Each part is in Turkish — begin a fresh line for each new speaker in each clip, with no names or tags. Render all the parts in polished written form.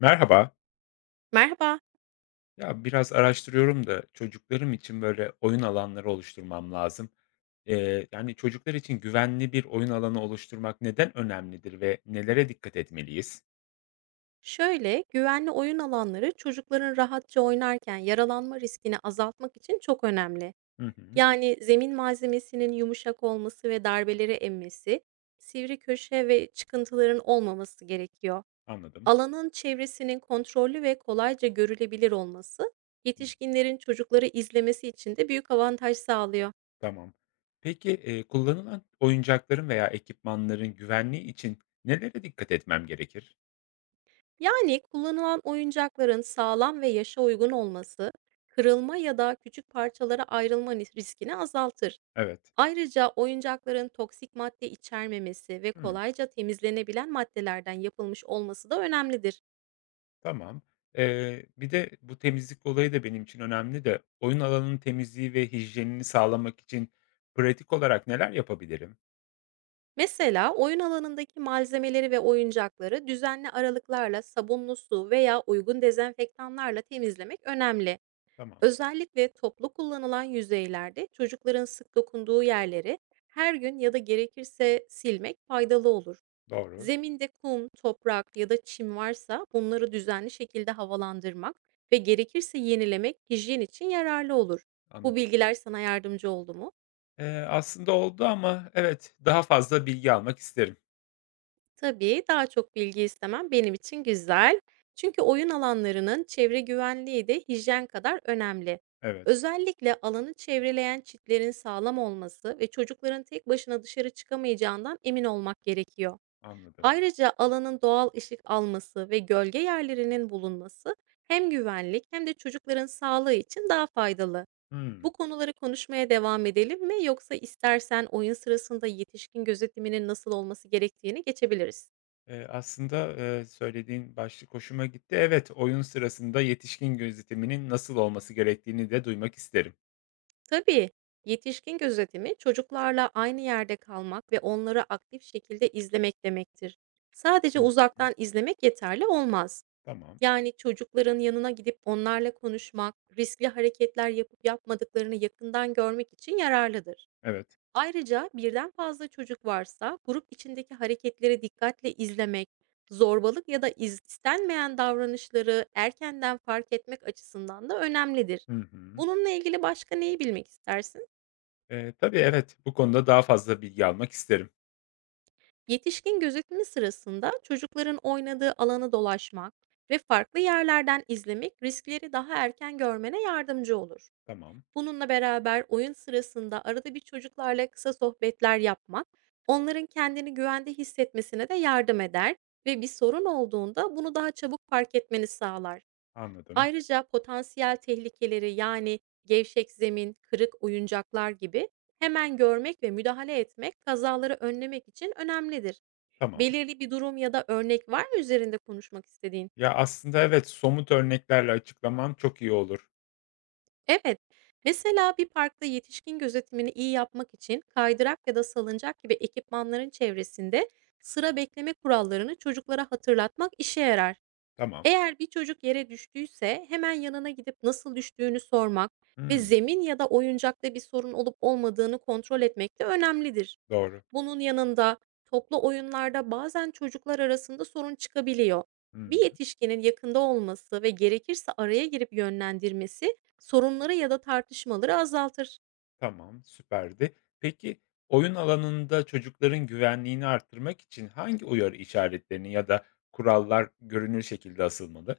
Merhaba.
Merhaba.
Ya biraz araştırıyorum da çocuklarım için böyle oyun alanları oluşturmam lazım. Yani çocuklar için güvenli bir oyun alanı oluşturmak neden önemlidir ve nelere dikkat etmeliyiz?
Şöyle, güvenli oyun alanları çocukların rahatça oynarken yaralanma riskini azaltmak için çok önemli.
Hı hı,
Yani zemin malzemesinin yumuşak olması ve darbeleri emmesi, sivri köşe ve çıkıntıların olmaması gerekiyor.
anladım.
Alanın çevresinin kontrollü ve kolayca görülebilir olması,
Hı,
yetişkinlerin çocukları izlemesi için de büyük avantaj sağlıyor.
tamam. Peki kullanılan oyuncakların veya ekipmanların güvenliği için nelere dikkat etmem gerekir?
Yani kullanılan oyuncakların sağlam ve yaşa uygun olması, kırılma ya da küçük parçalara ayrılma riskini azaltır.
Evet.
Ayrıca oyuncakların toksik madde içermemesi ve
Hı.
kolayca temizlenebilen maddelerden yapılmış olması da önemlidir.
Tamam. Bir de bu temizlik olayı da benim için önemli de oyun alanının temizliği ve hijyenini sağlamak için pratik olarak neler yapabilirim?
Mesela oyun alanındaki malzemeleri ve oyuncakları düzenli aralıklarla sabunlu su veya uygun dezenfektanlarla temizlemek önemli.
Tamam,
Özellikle toplu kullanılan yüzeylerde çocukların sık dokunduğu yerleri her gün ya da gerekirse silmek faydalı olur.
doğru,
Zeminde kum, toprak ya da çim varsa bunları düzenli şekilde havalandırmak ve gerekirse yenilemek hijyen için yararlı olur. Bu
anladım.
bilgiler sana yardımcı oldu mu?
Aslında oldu ama evet, daha fazla bilgi almak isterim.
Tabii, daha çok bilgi istemem benim için güzel. Çünkü oyun alanlarının çevre güvenliği de hijyen kadar önemli.
Evet,
Özellikle alanı çevreleyen çitlerin sağlam olması ve çocukların tek başına dışarı çıkamayacağından emin olmak gerekiyor.
anladım.
Ayrıca alanın doğal ışık alması ve gölge yerlerinin bulunması hem güvenlik hem de çocukların sağlığı için daha faydalı.
Hımm.
Bu konuları konuşmaya devam edelim mi yoksa istersen oyun sırasında yetişkin gözetiminin nasıl olması gerektiğini geçebiliriz.
Aslında, söylediğin başlık hoşuma gitti. Evet, oyun sırasında yetişkin gözetiminin nasıl olması gerektiğini de duymak isterim.
Tabii, yetişkin gözetimi çocuklarla aynı yerde kalmak ve onları aktif şekilde izlemek demektir. Sadece
Hı,
uzaktan izlemek yeterli olmaz.
tamam,
Yani çocukların yanına gidip onlarla konuşmak, riskli hareketler yapıp yapmadıklarını yakından görmek için yararlıdır.
evet.
Ayrıca birden fazla çocuk varsa grup içindeki hareketleri dikkatle izlemek, zorbalık ya da istenmeyen davranışları erkenden fark etmek açısından da önemlidir.
Hı hı.
Bununla ilgili başka neyi bilmek istersin?
Tabii evet, bu konuda daha fazla bilgi almak isterim.
Yetişkin gözetimi sırasında çocukların oynadığı alanı dolaşmak ve farklı yerlerden izlemek riskleri daha erken görmene yardımcı olur.
Tamam,
Bununla beraber oyun sırasında arada bir çocuklarla kısa sohbetler yapmak, onların kendini güvende hissetmesine de yardım eder ve bir sorun olduğunda bunu daha çabuk fark etmeni sağlar.
anladım.
Ayrıca potansiyel tehlikeleri yani gevşek zemin, kırık oyuncaklar gibi hemen görmek ve müdahale etmek kazaları önlemek için önemlidir.
Tamam.
Belirli bir durum ya da örnek var mı üzerinde konuşmak istediğin?
Ya, aslında evet, somut örneklerle açıklaman çok iyi olur.
Evet, mesela bir parkta yetişkin gözetimini iyi yapmak için kaydırak ya da salıncak gibi ekipmanların çevresinde sıra bekleme kurallarını çocuklara hatırlatmak işe yarar.
Tamam.
Eğer bir çocuk yere düştüyse hemen yanına gidip nasıl düştüğünü sormak ve
Hımm,
zemin ya da oyuncakta bir sorun olup olmadığını kontrol etmek de önemlidir.
doğru.
Bunun yanında toplu oyunlarda bazen çocuklar arasında sorun çıkabiliyor. Bir
Hımm,
yetişkinin yakında olması ve gerekirse araya girip yönlendirmesi sorunları ya da tartışmaları azaltır.
tamam, süperdi. Peki, oyun alanında çocukların güvenliğini arttırmak için hangi uyarı işaretlerini ya da kurallar görünür şekilde asılmalı?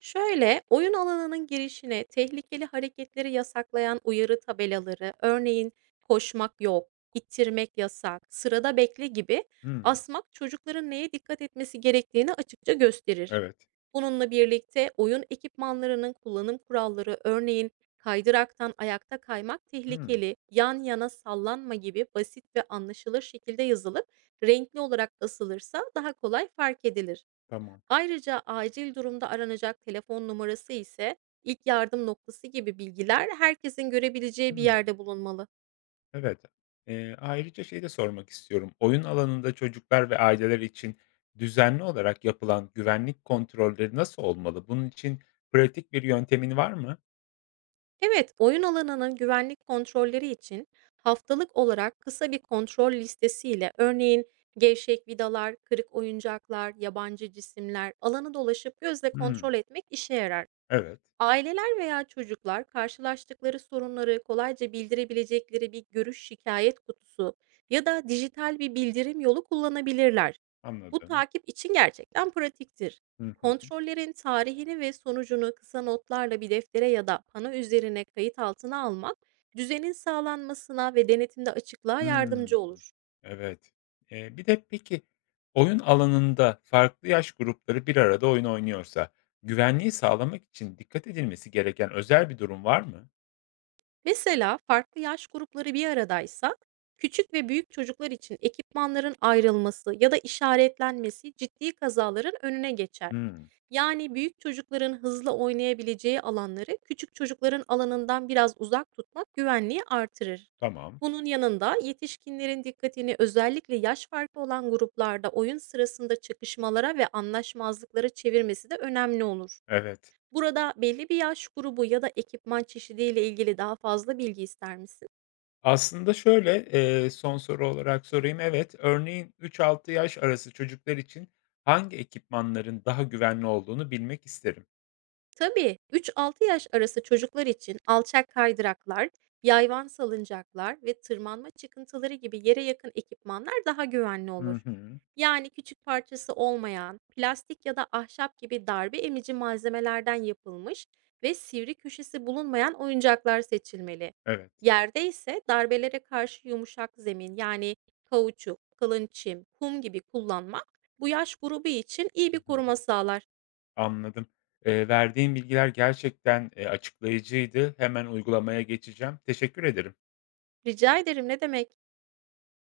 Şöyle, oyun alanının girişine tehlikeli hareketleri yasaklayan uyarı tabelaları, örneğin "koşmak yok", "ittirmek yasak", "sırada bekle" gibi
Hımm,
asmak çocukların neye dikkat etmesi gerektiğini açıkça gösterir.
evet.
Bununla birlikte oyun ekipmanlarının kullanım kuralları, örneğin kaydıraktan ayakta kaymak
Hımm,
tehlikeli, yan yana sallanma gibi basit ve anlaşılır şekilde yazılıp renkli olarak asılırsa daha kolay fark edilir.
tamam.
Ayrıca acil durumda aranacak telefon numarası ise ilk yardım noktası gibi bilgiler herkesin görebileceği bir
Hımm.
yerde bulunmalı.
Evet. Ayrıca şeyi de sormak istiyorum. Oyun alanında çocuklar ve aileler için düzenli olarak yapılan güvenlik kontrolleri nasıl olmalı? Bunun için pratik bir yöntemin var mı?
Evet, oyun alanının güvenlik kontrolleri için haftalık olarak kısa bir kontrol listesiyle örneğin gevşek vidalar, kırık oyuncaklar, yabancı cisimler alanı dolaşıp gözle
Hımm.
kontrol etmek işe yarar.
Evet,
Aileler veya çocuklar karşılaştıkları sorunları kolayca bildirebilecekleri bir görüş şikayet kutusu ya da dijital bir bildirim yolu kullanabilirler. Bu
anladım.
takip için gerçekten pratiktir.
Hı hı.
Kontrollerin tarihini ve sonucunu kısa notlarla bir deftere ya da pano üzerine kayıt altına almak, düzenin sağlanmasına ve denetimde açıklığa
Hımm.
yardımcı olur.
Evet. Bir de peki oyun alanında farklı yaş grupları bir arada oyun oynuyorsa güvenliği sağlamak için dikkat edilmesi gereken özel bir durum var mı?
Mesela farklı yaş grupları bir aradaysa küçük ve büyük çocuklar için ekipmanların ayrılması ya da işaretlenmesi ciddi kazaların önüne geçer.
Hımm.
Yani büyük çocukların hızlı oynayabileceği alanları küçük çocukların alanından biraz uzak tutmak güvenliği artırır.
Tamam.
Bunun yanında yetişkinlerin dikkatini özellikle yaş farkı olan gruplarda oyun sırasında çakışmalara ve anlaşmazlıklara çevirmesi de önemli olur.
Evet.
Burada belli bir yaş grubu ya da ekipman çeşidiyle ilgili daha fazla bilgi ister misin?
Aslında şöyle, son soru olarak sorayım. Evet, örneğin 3-6 yaş arası çocuklar için hangi ekipmanların daha güvenli olduğunu bilmek isterim.
Tabii, 3-6 yaş arası çocuklar için alçak kaydıraklar, yayvan salıncaklar ve tırmanma çıkıntıları gibi yere yakın ekipmanlar daha güvenli
Hı
olur.
hı.
Yani küçük parçası olmayan, plastik ya da ahşap gibi darbe emici malzemelerden yapılmış ve sivri köşesi bulunmayan oyuncaklar seçilmeli.
Evet,
Yerde ise darbelere karşı yumuşak zemin yani kauçuk, kalın çim, kum gibi kullanmak bu yaş grubu için iyi
hı
bir koruma
hı,
sağlar.
anladım. Verdiğin bilgiler gerçekten, açıklayıcıydı. Hemen uygulamaya geçeceğim. Teşekkür ederim.
Rica ederim ne demek?